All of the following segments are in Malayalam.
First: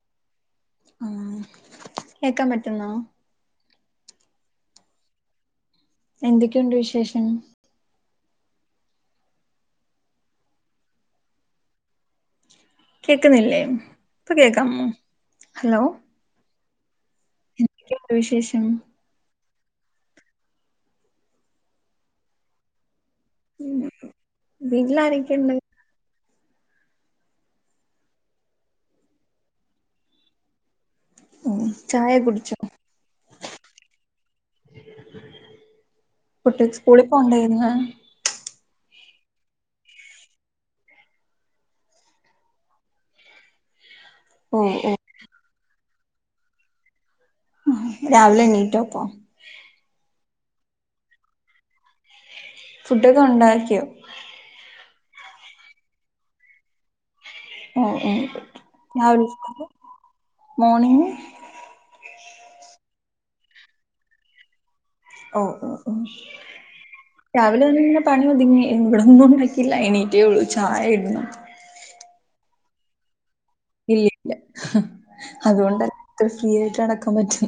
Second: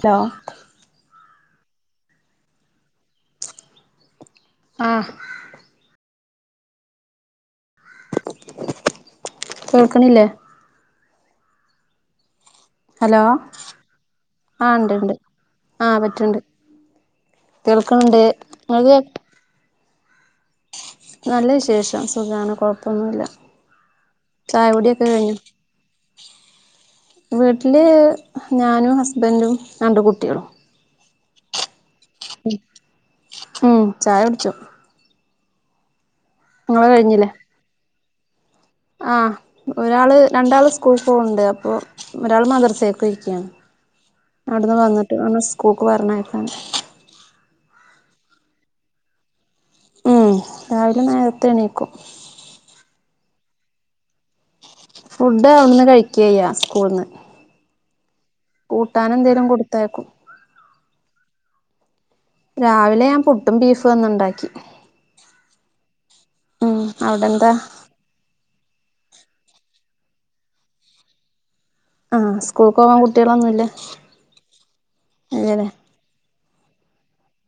അലോ ആ കേക്കാൻ പറ്റുന്നോ ആ എന്തൊക്കെയുണ്ട് വിശേഷം കേൾക്കണില്ലേ ഹലോ കേക്കുന്നില്ലേ ഇപ്പൊ ആഹ് കേക്കാമോ ഇണ്ട്ണ്ട് ഹലോ ആഹ് പറ്റണ്ട് എന്തൊക്കെയുണ്ട് കേൾക്കണണ്ട് വിശേഷം ങ്ങള്ത് നല്ല വിശേഷം സുഖാണ് കൊഴപ്പൊന്നുല്ല ചായ കുടിയൊക്കെ കഴിഞ്ഞോ വീട്ടിലാരൊക്കെയുണ്ട് വീട്ടില് ഞാനും ഹസ്ബൻറും രണ്ട് കുട്ടിയെളും ഓ ഉ ഉം ചായ കുടിച്ചു [unintelligible] കുട്ടി സ്കൂളിൽ പോണ്ടായിരുന്നു ആ ഒരാള് രണ്ടാള് സ്കൂൾ പോണ്ട് അപ്പോ ഒരാള് മദ്രസെ പോയിക്കാണ് ഓ അടുന്ന് ഓ വന്നിട്ട് ആണ് സ്കൂ ൾക്ക് പറഞ്ഞയക്കണം. ആ രാവിലെ എണീട്ടോ പ്പ മ്മ് രാവിലെ നേരത്തെ എണീക്കും ഫുഡൊക്കെ ഉണ്ടാക്കിയോ ഫുഡ് അവിടുന്ന് കഴിക്ക്യായ്യാ സ്കൂള്ന്ന് ഓ ഓ കൂട്ടാനെന്തേലും കൊടുത്തയക്കും മോർണിംഗ്‌ രാവിലെ ഞാൻ പുട്ടും ബീഫു ആ ന്നുണ്ടാക്കി ഓ ഓ ഓ അവിടെ എന്താ രാവിലെ ഒന്നിങ്ങനെ പണി ഒതുങ്ങി ഇവിടൊന്നും ഉണ്ടാക്കില്ല എണീറ്റേ ഉള്ളൂ ചായ ഇടുന്നു ആഹ് സ്കൂൾക്ക് പോവാൻ കു കുട്ടികളൊന്നുംല്ല? ഇല്ല ഇല്ല ഫ്രീയായ്ട്ട് നടക്കാൻ പറ്റു-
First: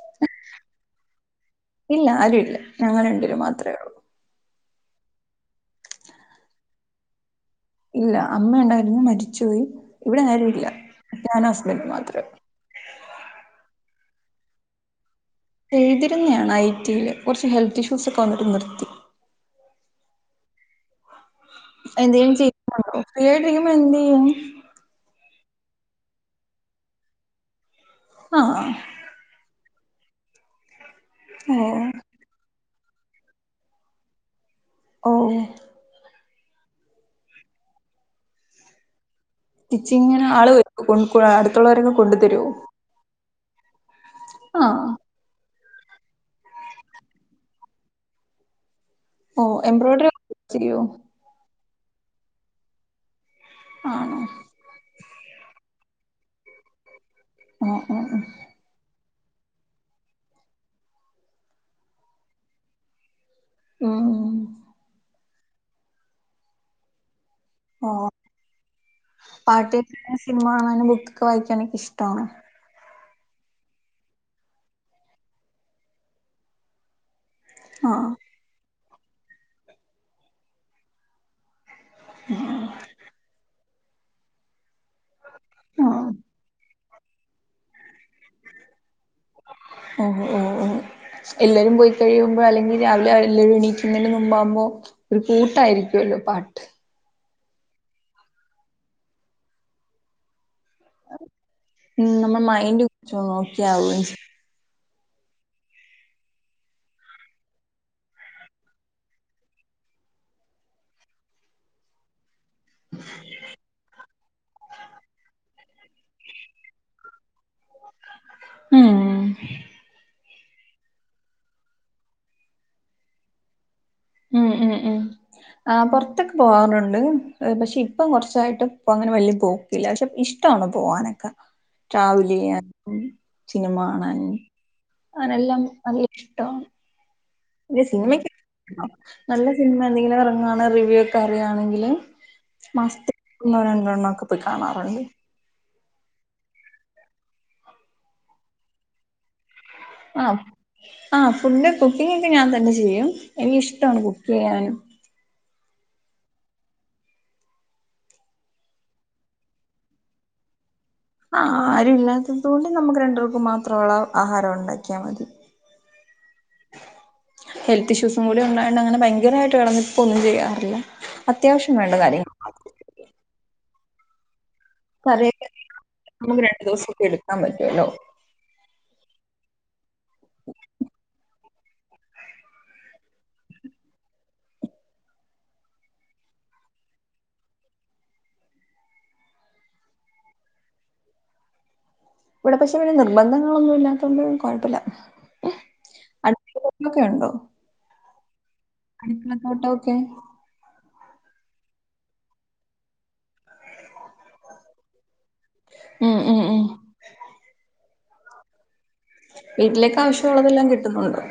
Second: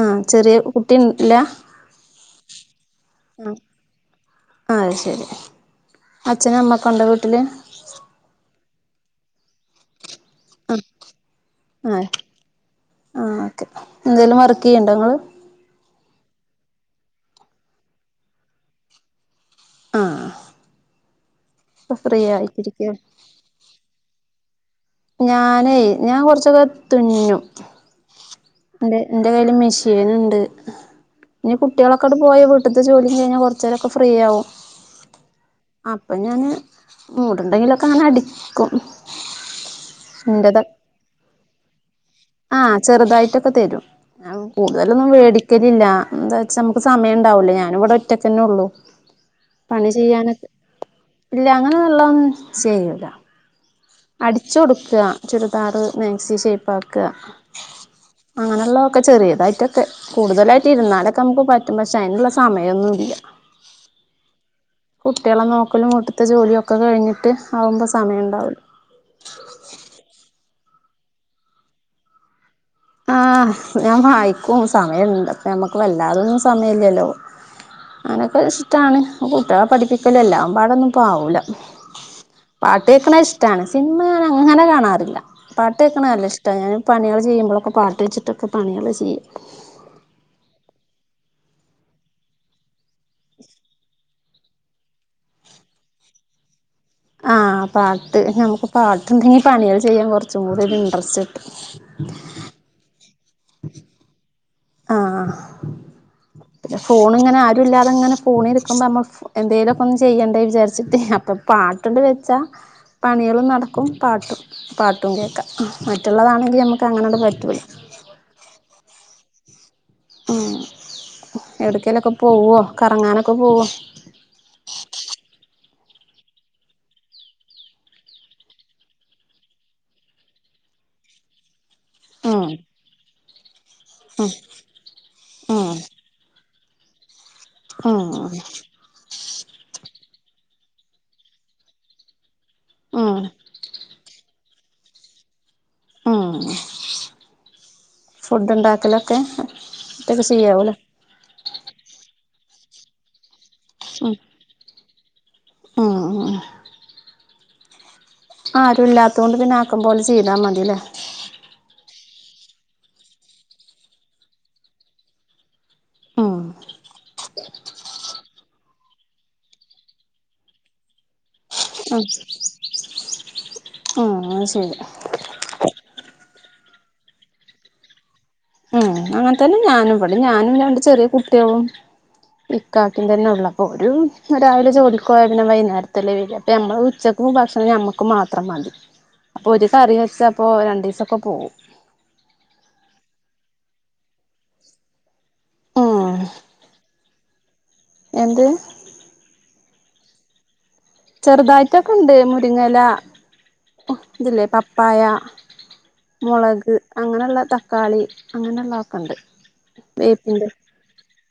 ആഹ് ചെറിയ കുട്ടില്ല? ഇല്ല ആരും ഇല്ല ഞങ്ങൾ രണ്ട് പേരും മാത്രേ ഉള്ളൂ അത് ശരി അച്ഛനും അമ്മക്കെ ഉണ്ടോ വീട്ടില് ഇല്ല അമ്മ ഉണ്ടായിരുന്നു മരിച്ചുപോയി ഇവിടെ ആരുല്ല ആഹ് ഞാനും ഹസ്ബൻഡും ആഹ് മാത്രേള്ളു ആഹ് ഓക്കെ എന്തേലും വർക്ക് ചെയ്യ്ണ്ടോ ങ്ങള്? എഴുതിരുന്നയാണ് ഐ ടി യില് കുറച്ച് ഹെൽത്ത് ഇഷ്യൂസ് ഒക്കെ വന്നിട്ട് നിർത്തി ആ എന്തേലും ചെയ്യുന്നുണ്ടോ ഫ്രീ ആയിട്ടിരിക്കുമ്പോ എന്ത് ചെയ്യും ഞാനേ ഞാൻ കുറച്ചൊക്കെ തുന്നീനു ആ ന്റെ എന്റെ കയ്ൽ മിഷീ ഷീന്ണ്ട്‌ ഇനി കുട്ടികളൊക്കെങ്ങട്ട് പോയ ടുത്ത ജോലിം കഴിഞ്ഞാ കൊർച്ചേരൊക്കെ ഫ്രീ ആവും ഓ ഓ അപ്പൊ ഞാന് മൂട്ണ്ടെങ്കിലൊക്കെ അങ്ങനെ അടിക്കും റ്റിച്ചിങ്ങിന് ആള് എന്റത് കൊ [unintelligible] ആഹ് ചെറുതായിട്ട് ക്കെ തരും ഞ ആ കൂടുതലൊന്നും വേടിക്ക ക്കലില്ല എന്താ വെച്ചാ നമുക്ക് സമയം ഉണ്ടാവൂലേ ഞാനിവിടെ ഒറ്റക്കെന്നുള്ളൂ ഓ എംബ്രോയ്ഡറി ചെയോ അങ്ങനയെയുള്ളത് ഒന്നും ചെയ്ല്ല ആണോ അടിച്ചു കൊടുക്ക ചുരിദാർ മാക്സി ഷേപ്പാ ക ഓ ഓ ഓ. അകനെയുള്ള ക്കെ ചെറിയതായിട്ടൊക്കെ കൂടുതലായിട്ട് ഇരുന്നാലൊക്കെ നമുക്ക് പറ്റും പക്ഷെ അതിനുള്ള സമയമൊന്നും ഇല്ല ഉം ഉം കുട്ടികളെ നോക്കലും വീട്ടിത്ത ജോലിയൊക്കെ കഴിഞ്ഞിട്ട് ആവുമ്പോ ഓ സമയം ഉണ്ടാവലോ [unintelligible] [unintelligible] ബുക്കൊക്കെ വായിക്കാൻ ഇഷ്ടണ് ആ ഞാൻ വായിക്കും സമയണ്ട് അപ്പ നമ്മക്ക് വല്ലാതൊന്നും സമയ ഇല്ലല്ലോ ആ അനൊക്കെ ഇഷ്ടാണ് കുട്ടികളെ പഠിപ്പിക്കലും എല്ലാം പാടൊന്നും പ്പവൂല്ല പാട്ടേക്ക്ണത് ഇഷടാണ് സിനിമ ഞാന് അങ്ങനെ കാണാറില്ല ല്ല പാട്ട് കേൾക്കണേ ആ നല്ല ഇഷ്ട്ട ഇങ്ങനെ പണികൾ ചെയുമ്പളൊക്കേ പാട്ട് വെച്ചിട്ട് പണികൾ ചെ ഉം ഉം ഉം എല്ലാവരും പോയി കഴിയുമ്പോൾ അല്ലകിൽ രാവിലെ അവരെ എല്ലാവരും എനിക്കത്തിന് മുൻ മമ്മു ഒരു ക്യൂട്ട് ആയിരിക്കലോ പാട്ട് ആ പാട്ട് പാട്ടിണ്ടാകില്ലേ പണികളെ ചെയാന്നെ കുറച്ചേകു കുടി ഇൻട്രസ്റ്റ് കിട്ടും ഉം നമ്മ [unintelligible] ആ ഫോൺ ഇങ്ങനെ ആരുല്ലാത്ത ഇങ്ങനെ ഫോൺലെ ഇരിക്കുപോ നമ്മുക്ക് എന്തെങ്കിലും ഓക്കേ ഒന്നേ ചെയ്യണ്ടേ വിചാരിച്ചിടെ അപ്പൊ ട്ട് വെച്ച പണിയാളും നടക്കും പാട്ടും പാട്ടും കേൾകാം മറ്റുള്ളത് ആണെങ്കില്ലേ നമ്മുക്ക് അങ്ങനെടെ പറ്റൂല്ല ഉം ഉം എവിടെകിലുമൊക്കെ പോവോ കറങ്ങനെ ഓക്കേ പോവോ ഉം ഉം ഉം ആ പുറത്തൊക്കെ പോവാറുണ്ട് പക്ഷെ ഇപ്പൊ കുറച്ചേയിട്ടേ പുറത്ത് ഒന്നെയും വലിയ പോകില്ല പക്ഷെ ഇഷ്ട്ടന്നെ പോവാനൊക്കെ ഉം ട്രാവലെയ്യാൻ സിനിമ കാണാൻ അങ്ങനെ എല്ലാം ഉം ഇഷ്ട്ടമാണ് ഏയ്‌ സിനിമക്ക് ഉം നല്ല സിനിമ എന്തെകിലു ഇറങ്ങനെ റിവ്യൂ അറിയാണെങ്കില് മാസത്തിൽ ഉം ഒന്നോ രണ്ടോ എണ്ണക്കെ ഇപ്പ കാണാറുണ്ട് ഉം ഫുഡ് ഉണ്ടാക്കലൊക്കെ ഒറ്റക്ക് ആ ചെയ്യാവൂലേ ആ ഫുഡ് കുക്കിംഗ് ഞാൻ തന്നെ ചെയ്യും എനിക്കിഷ്ടമാണ് ഉം കുക്ക് ചെയ്യാന് ഉം ആ ആരും ഇല്ലാത്ത കൊണ്ട് പിന്നെ ആക്കുമ്പോലെ ചെയ്താ മതില്ലേ ആ ആരും ഇല്ലാത്തതുകൊണ്ട് നമുക്ക് രണ്ടു പേർക്കും മാത്ര ഉള്ള ആഹാരം ഉണ്ടാക്കിയാൽ മതി ഉം ഹെൽത്ത് ഇഷ്യൂസും കൂടി ഉണ്ടായണ്ട് അങ്ങനെ ഭയങ്കരമായിട്ട് കിടന്നിപ്പോ ഒന്നും ചെയ്യാറില്ല അത്യാവശ്യം വേണ്ട ഉം കാര്യം ആ പിന്നെ കറിയൊക്കെ നമുക്ക് രണ്ടു ദിവസൊക്കെ എടുക്കാൻ പറ്റുവല്ലോ ഉം അങ്ങനെ തന്നെ ഞാനും ഇവിടെ ഞാനില്ലാണ്ട് ചെറിയ കുട്ടികളും ഇക്കാക്കിം തന്നെ ഉള്ളപ്പോ ഓര് രാവിലെ ജോലിക്കു പോയ പിന്നെ വൈകുന്നേരത്തല്ലേ വരു അപ്പൊ ഞമ്മള് ഉച്ചക്കും ഭക്ഷണം ഞമ്മക്ക് മാത്രം മതി അപ്പൊ ഒരു കറി വെച്ചാപ്പൊ രണ്ടു ദിവസൊക്കെ പോവും. ഇവിടെ പക്ഷെ നിർബന്ധങ്ങളൊന്നും ഇല്ലാത്തോണ്ട് കൊഴപ്പില്ല. ഉം [unintelligible] ഒണ്ടോ എന്ത് അടുക്കള തോട്ടോക്കെ? ചെറുതായിട്ടൊക്കെ ഇണ്ട് മുരിങ്ങയില ഇതില്ലേ പപ്പായ ഉം ഉം ഉം മുളക് അങ്ങനെയെള്ള തക്കാളി അങ്ങനെയുള്ളതൊ വീട്ടിലേക്ക് ആവശ്യമുള്ളതെല്ലാം കിട്ടുന്നുണ്ട്.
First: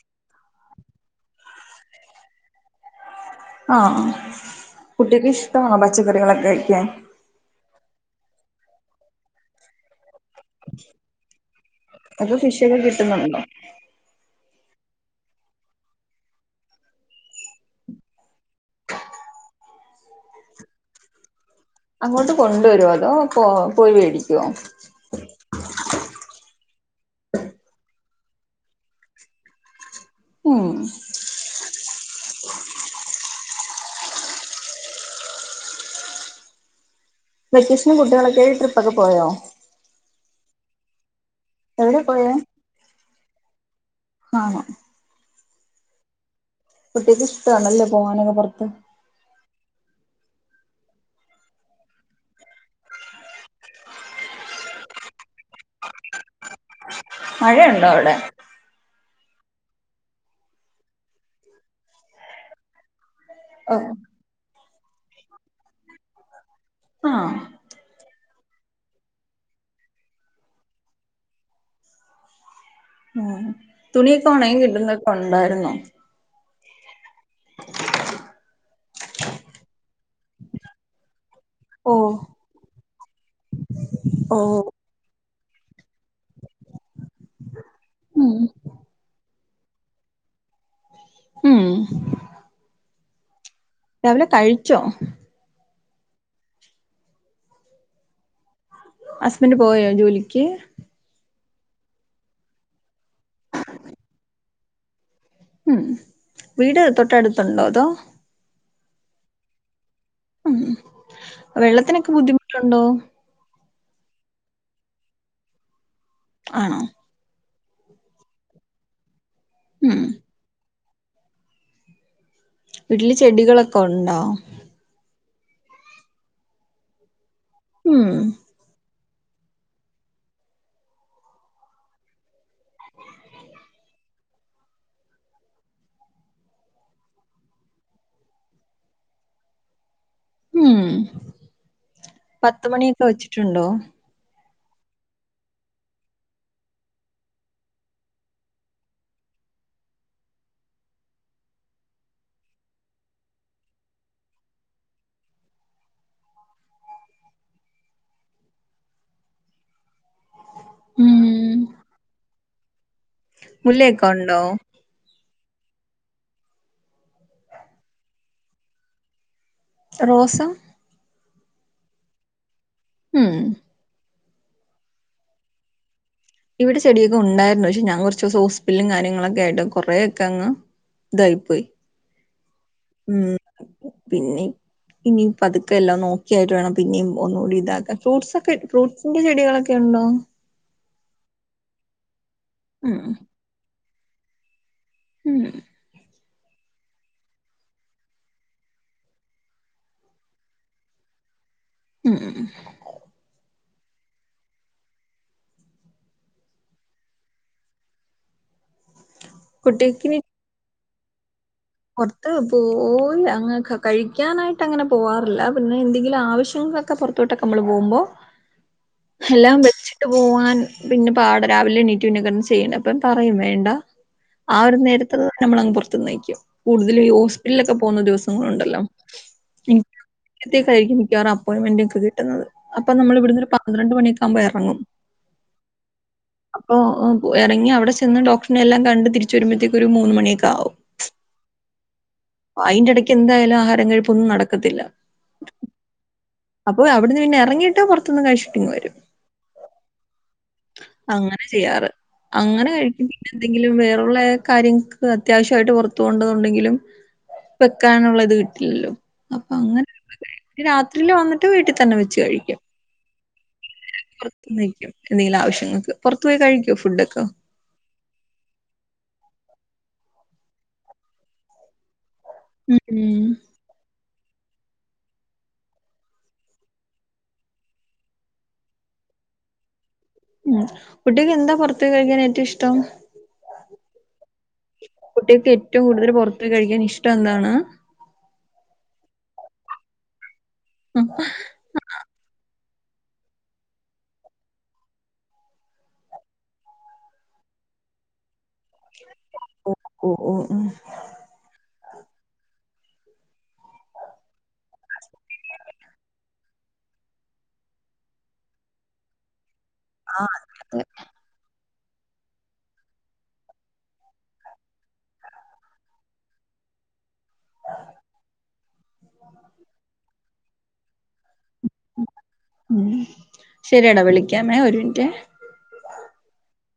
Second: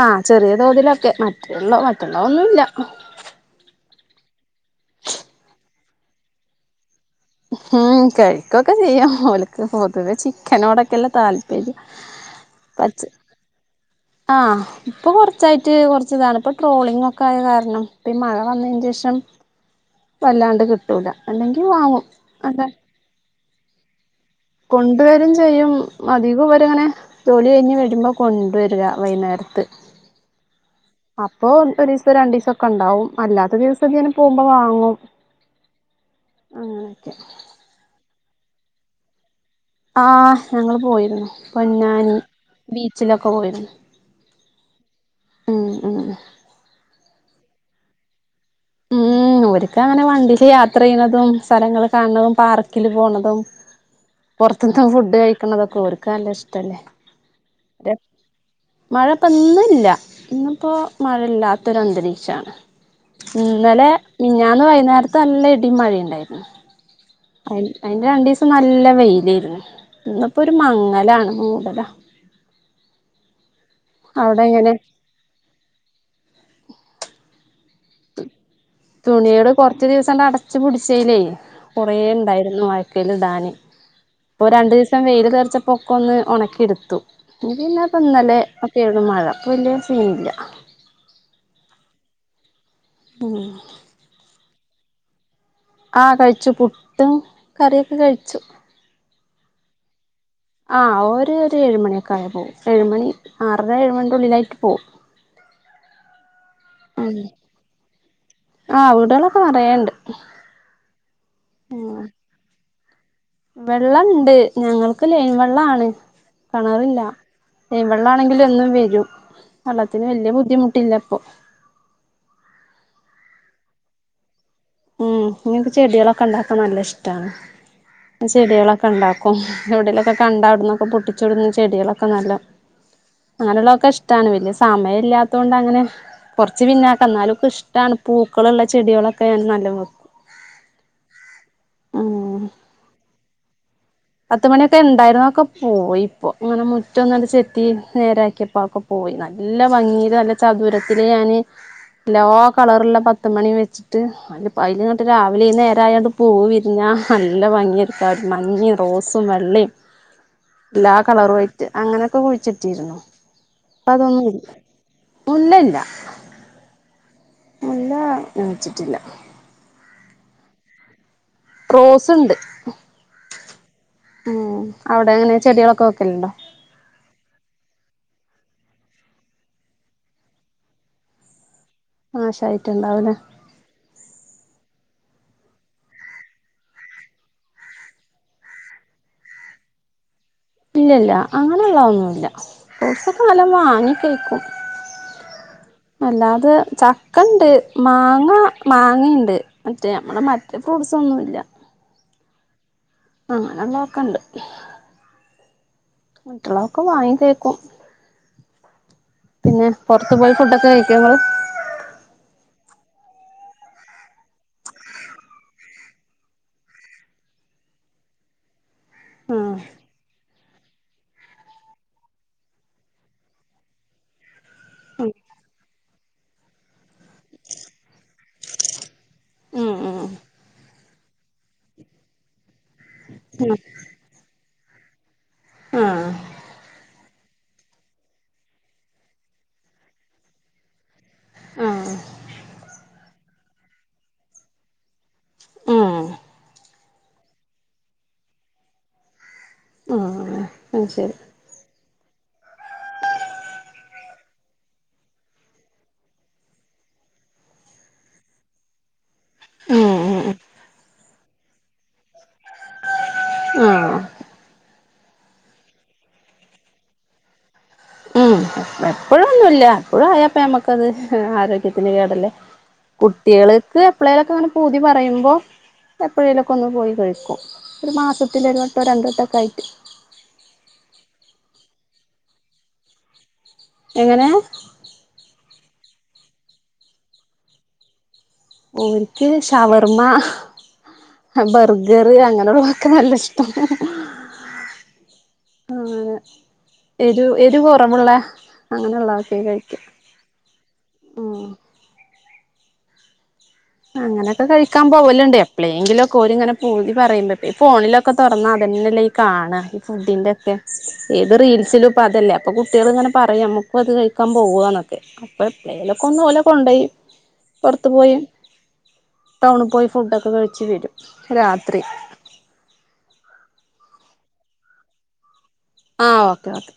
ആഹ് ചെറിയ തോതിലൊക്കെ മറ്റുള്ള മറ്റുള്ള ഒന്നുമില്ല ആഹ് കുട്ടിക്ക് ഇഷ്ടമാണോ പച്ചക്കറികളൊക്കെ കഴിക്കാൻ? ഉം കഴിക്കൊക്കെ ചെയ്യും. ഓലക്ക് പൊതുവെ ചിക്കനോടൊക്കെല്ലേ താൽ [unintelligible] ഫിഷ് ഒക്കെ കിട്ടുന്നുണ്ടോ? ആഹ് ഇപ്പൊ കൊറച്ചായിട്ട് കൊറച്ച് ഇതാണ് ഇപ്പൊ ട്രോളിംഗ് ഒക്കെ ആയ കാരണം ഇപ്പീ മഴ വന്നതിന് ശേഷം വല്ലാണ്ട് കിട്ടൂല അല്ലെങ്കി വാങ്ങും അങ്ങോട്ട് കൊണ്ടുവരുമോ അതോ ഓഹ് പോയിവേടിക്കും കൊണ്ടു വരും ചെയ്യും അധികം അവരിങ്ങനെ ജോലി കഴിഞ്ഞ് വരുമ്പോ കൊണ്ടുവരിക വൈകുന്നേരത്ത് ഉം അപ്പൊ ഒരു ദിവസം രണ്ടിസൊക്കെ ഉണ്ടാവും അല്ലാത്ത ദിവസൊക്കെ ഇങ്ങനെ പോകുമ്പോ വാങ്ങും അങ്ങനെയൊക്കെ വെക്കേഷന് കുട്ടികളൊക്കേയി ട്രിപ്പൊക്കെ പോയോ ആഹ് ഞങ്ങൾ പോയിരുന്നു എവിടെ പൊന്നാനി പോയേ? ബീച്ചില [inaudible] ആണോ ഉം ഉം ക്ക ഇഷ്ടാണല്ലേ പോകാനൊക്കെ പ ത്ത ക്ക അങ്ങനെ വണ്ടിയില് യാത്ര ചെയ്യണതും സ്ഥലങ്ങള് കാണതും പാർക്കിൽ പോണതും പുറത്ത്ന്നും ഫുഡ് കഴിക്കുന്നതൊക്കെ അവര്ക്കല്ല ഇഷ്ടല്ല മഴയുണ്ടോ അവിടെ മഴ ഇപ്പോ ഇന്നില്ല ഇന്നിപ്പോ മഴയില്ലാത്തൊര അന്തരീക്ഷാണ് ഇന്നലെ ഓഹ് മിനിഞ്ഞാന്ന് വയ് നേര്ത്തെ നല്ല ഇടീം മഴേ ഇണ്ടായിനി ആഹ് അയ്ൽ അയ്ന്റെ രണ്ടീസ് നല്ല വെയിലേര്ന്നു ഇന്ന് പ്പൊരു മങ്ങലാണ് മൂടല ന്നാഹ് തുണിയക്കെ ഉണെങ്ങി എങ്ങനെ കിട്ടുന്നോക്കെ ഉണ്ടായിരുന്നോ തുണിയോട് കുറച്ച ദിവസം അടച്ച് പിടിച്ചലേ കുറെേ ഓഹ് ണ്ടായിരുന്നു അയക്കൽ ഇടാന് ഇപ്പൊ ഓഹ് രണ്ടു ദിവസം വെയിൽ അർ ചപ്പോ ഒന്ന് ഉണക്കിെടുത്തു പിന്നെപ്പന്നെല ഒക്കെയരുന്നു മഴ വലിയ സീനില്ല ഉം ഉം രാവിലെ കഴിച്ചോ ആഹ കഴിച്ചു പുട്ടും കറിയൊക്കെ കഴിച്ചു ഹസ്ബൻഡ് പോയോ ജോലി ആഹ അവര് ഏഴു മണി ഒക്കെ ആയ പോകും ഏഴുമണി ആറര ഏഴുമണിന്റെ ഉള്ളിലായിട്ട് പോവും ഉം വീട് ഉം തൊട്ടടുത്തുണ്ടോ അതോ ആഹ് വീടുകളൊക്കെ നെറയെ ഉം വെള്ളത്തിനൊക്കെ ബുദ്ധിമുട്ടു ണ്ടോ വെള്ളണ്ട് ഞങ്ങൾക്ക് ലൈൻ വെള്ളാണ് ആണോ കിണാറില്ല ലെയിന് വെള്ളം ആണെങ്കിലും എന്നും വരും ഉം വള്ളത്തിന് വല്ലി ബുദ്ധിമു ട്ടിലപ്പോ വീട്ടില് ചെടികളൊക്ക ഉണ്ടോ ഉം ഇങ്ങനത ചെടികളൊക്ക ഉണ്ടാക്കാൻ നല്ല ഇഷ്ടാണ് ഉം ചെടികളൊക്ക ഉണ്ടാക്കും എവിടേലൊക്കെ കണ്ടവിടുന്നൊക്ക പൊട്ടിച്ചു ഇടുന്ന ചെടികളൊക്ക നല്ല അങ്ങനെയുള്ളതൊക്ക ഇഷ്ടാണ് വല്യസമയം ഇല്ലാത്തോണ്ടങ്ങനെ കൊറച്ച് പിന്നാക്കന്നാലും ഇപ്പ ഇഷ്ടാണ് പൂക്കളൊള്ള ചെടികളൊക്കെ എന്ന [unintelligible] ഉം ഉം പത്തുമണിയൊക്കെ വെച്ചിട്ടുണ്ടോ പത്തുമണിയൊക്കെ ഇണ്ടായിരുന്നൊക്കെ പോയി ഇപ്പോ ഇങ്ങനെ മുറ്റൊന്നടി ചെത്തി നേരക്കിയപ്പോ അഒക്കെ പോയി നല്ല ഭംഗില് നല്ല ചതുരത്തില് ഞാന്ല്ലാ കളറുള്ള പത്തുമണി വെച്ചിട്ട് അല്ല പൈലിനിട്ട് രാവിലെ നേരായോണ്ട് പൂ വിരിഞ്ഞാ നല്ല ഭംഗിയായിരിക്കും ആയൊരു മങ്ങിയ റോസും വെള്ളയും ഇല്ല ആ ഉം കളർ വൈറ്റ് അങ്ങനെയൊക്കെ കുഴിച്ചിട്ടിരുന്നു ഇപ്പം മുല്ലയൊക്കെ അതൊന്നും ഉണ്ടോ? ഇല്ല മുല്ല ഇല്ല മുല്ലാ ഞാൻ വെച്ചിട്ടില്ല റോസും റോസിണ്ട് ഉം ഉം അവിടെ എങ്ങനെ ചെടികളൊക്കെ വെക്കലുണ്ടോ ഇവിടെ ചെടിയൊക്കെ ഉണ്ടായിരുന്നു പക്ഷെ ഞാൻ കുറച്ചോസം ഹോസ്പിറ്റലും കാര്യങ്ങളൊക്കെ ആയിട്ട് കൊറേക്കെ അങ്ങ് ഇതായി പോയി നാശായിറ്റുണ്ടാവൂല്ലേ ഇന്നീം പതുക്കെ എല്ലാം ഒന്ന് ഓക്കെയായിട്ട് വേണം പിന്നെയും ഒന്നുകൂടി ഇതാക്കാൻ ഫ്രൂട്ടസ് ഒക്കെ ഫ്രൂട്ട്സിന്റെ ചെടികളൊക്കെ ഉണ്ടോ ഇല്ലി ല്ലാ അങ്ങനുള്ള ആളോന്നു അല്ല ഉം കുറുക്കൊക്കെ വല്ലോവാങ്ങി തെക്കും ഉം അല്ലാതെ ചക്കണ്ട് മാങ്ങ മാങ്ങയുണ്ട് മറ്റേ നമ്മടെ മറ്റേ ഫ്രൂട്സൊന്നുല്ല ഉം അങ്ങനാ നൊക്കണ്ട് മറ്റുള്ളവൊക്കെ വാങ്ങി കേക്കും പിന്നെ പൊറത്തു പോയി ഫുഡക്കെ കഴി ക്കുമോ പൊറത്ത് പോയി അങ്ങക്ക കഴിക്കാനായിട്ട് അങ്ങനെ പോവാറില്ല പിന്നെ എന്തെങ്കിലും ആവശ്യങ്ങൊക്കെ പൊറത്തോട്ടക്ക നമ്മള് പോവുമ്പോ ഉം എല്ലാം വെച്ചിട്ട് പോവാൻ പിന്നെ പാട രാവിലെ എണ്ണീറ്റ് പിന്ന കിടന്ന് ചെയ്യണപ്പം പറയും വേണ്ട ആ ഒരു നേരത്തുളത് നമ്മളങ്ങ് പുറത്തുന്നയിക്കും കൂടുതലും ഈ ഹോസ്പിറ്റലൊക്ക പോവുന്ന ദിവസങ്ങളുണ്ടല്ലോ ഉം മൂ ഉം [unintelligible] തായിരിക്കും മിക്കവാറും അപ്പോയിന്മെന്റ് ഒക്കെ കിട്ടുന്നത് അപ്പൊ നമ്മൾ ഇവിടന്നൊരു ഉം പന്ത്രണ്ട് മണിഒക്കെ ആകുമ്പോ ഇറങ്ങും ആഹ് അപ്പ ഓ എറങ്ങി അവിട ചെന്ന് ഡോക്ടറിനെ എല്ലാം കണ്ട് തിരിച്ചു വരുമ്പോഴത്തേക്കൊരു മൂന്നു മണിയൊക്കെ ആകും ആഹ് അയിന്റെ ഇടയ്ക്ക് എന്തായാലും ആഹാരം കഴിപ്പൊന്നും നടക്കത്തില്ല ആഹ് അപ്പൊ അവിടുന്ന് പിന്നെ ഇറങ്ങിട്ട് പൊറത്തുന്ന് കഴിച്ചിട്ടിങ് വരും ആഹ് അത് ശരി അങ്ങനെ ചെയ്യാറ് അങ്ങനെ കഴിക്കും പിന്നെ എന്തെങ്കിലും വേറൊള്ള കാര്യങ്ങക്ക് അത്യാവശ്യമായിട്ട് പൊറത്ത് പോകേണ്ടതൊണ്ടെങ്കിലും വെക്കാനുള്ള ഇത് കിട്ടില്ലല്ലോ അപ്പൊ അങ്ങനെ ഉം ഉം ഉം രാത്രിയില് വന്നിട്ട് വീട്ടിൽ തന്നെ വെച്ച് കഴിക്കും ആ പുറത്തുന്ന് കഴിക്കും എന്തെങ്കിലും ആവശ്യങ്ങൾക്ക് പൊറത്തു പോയി കഴിക്കുവോ ഫുഡ് ഒക്കെ എപ്പോഴൊന്നുമില്ല എപ്പഴും ആയാ അപ്പം നമ്മക്കത് ആരോഗ്യത്തിന് കേടല്ലേ ഉം കുട്ടികളിക്ക് പിള്ളാരൊക്കെ അങ്ങനെ പൂതി പറയുമ്പോൾ എപ്പോഴേലൊക്കെ ഒന്ന് പോയി കഴിക്കും ഒരു മാസത്തിലൊ ഒരു വട്ടോ രണ്ട് വട്ടമൊക്കെ ആയിട്ട് ഫുഡ്‌ കഴിക്കാൻ ഏറ്റവും ഇഷ്ടം എങ്ങനെ? നിങക്ക് ഏറ്റവും കൂടുതൽ പുറത്ത് പോയി കഴിക്കാൻ ഇഷ്ടം എന്താണ് എനിക്ക് ഷവർമ്മ ഉം ബർഗറ് അങ്ങനെയുള്ള നല്ല ഇഷ്ടം ആ എരു എരു കൊറവുള്ള അങ്ങനെ ഒള്ളതൊക്കെ ഓ കഴിക്കും ഓ ഓ ഉം ഉം അങ്ങനെയൊക്കെ കഴിക്കാൻ പോവലുണ്ട് എപ്പളേങ്കിലും ഒക്കെ ഓര് ഇങ്ങനെ പൂതി പറയുമ്പോ ഈ ഫോണിലൊക്കെ തുറന്നാ അതന്നെല്ലേ കാണാ- ഫുഡിന്റെ ഒക്കെ ഏത് റീൽസിലും അപ്പൊ അതല്ലേ അപ്പൊ കുട്ടികള് ഇങ്ങനെ പറയും നമ്മുക്കും അത് കഴിക്കാൻ പോവാന്നൊക്കെ അപ്പൊ എന്തെലൊക്കെ ഒന്ന് ഓലെ കൊണ്ടോയി പൊറത്ത് പോയി ടൗണിൽ പോയി ഫുഡ് ക്കെ കഴിച്ച് വരും. രാത്രി ശരിയാടാ വിളിക്കാമേ ഒരു മിനിറ്റേ. ആ ഓക്കേ ഓക്കേ.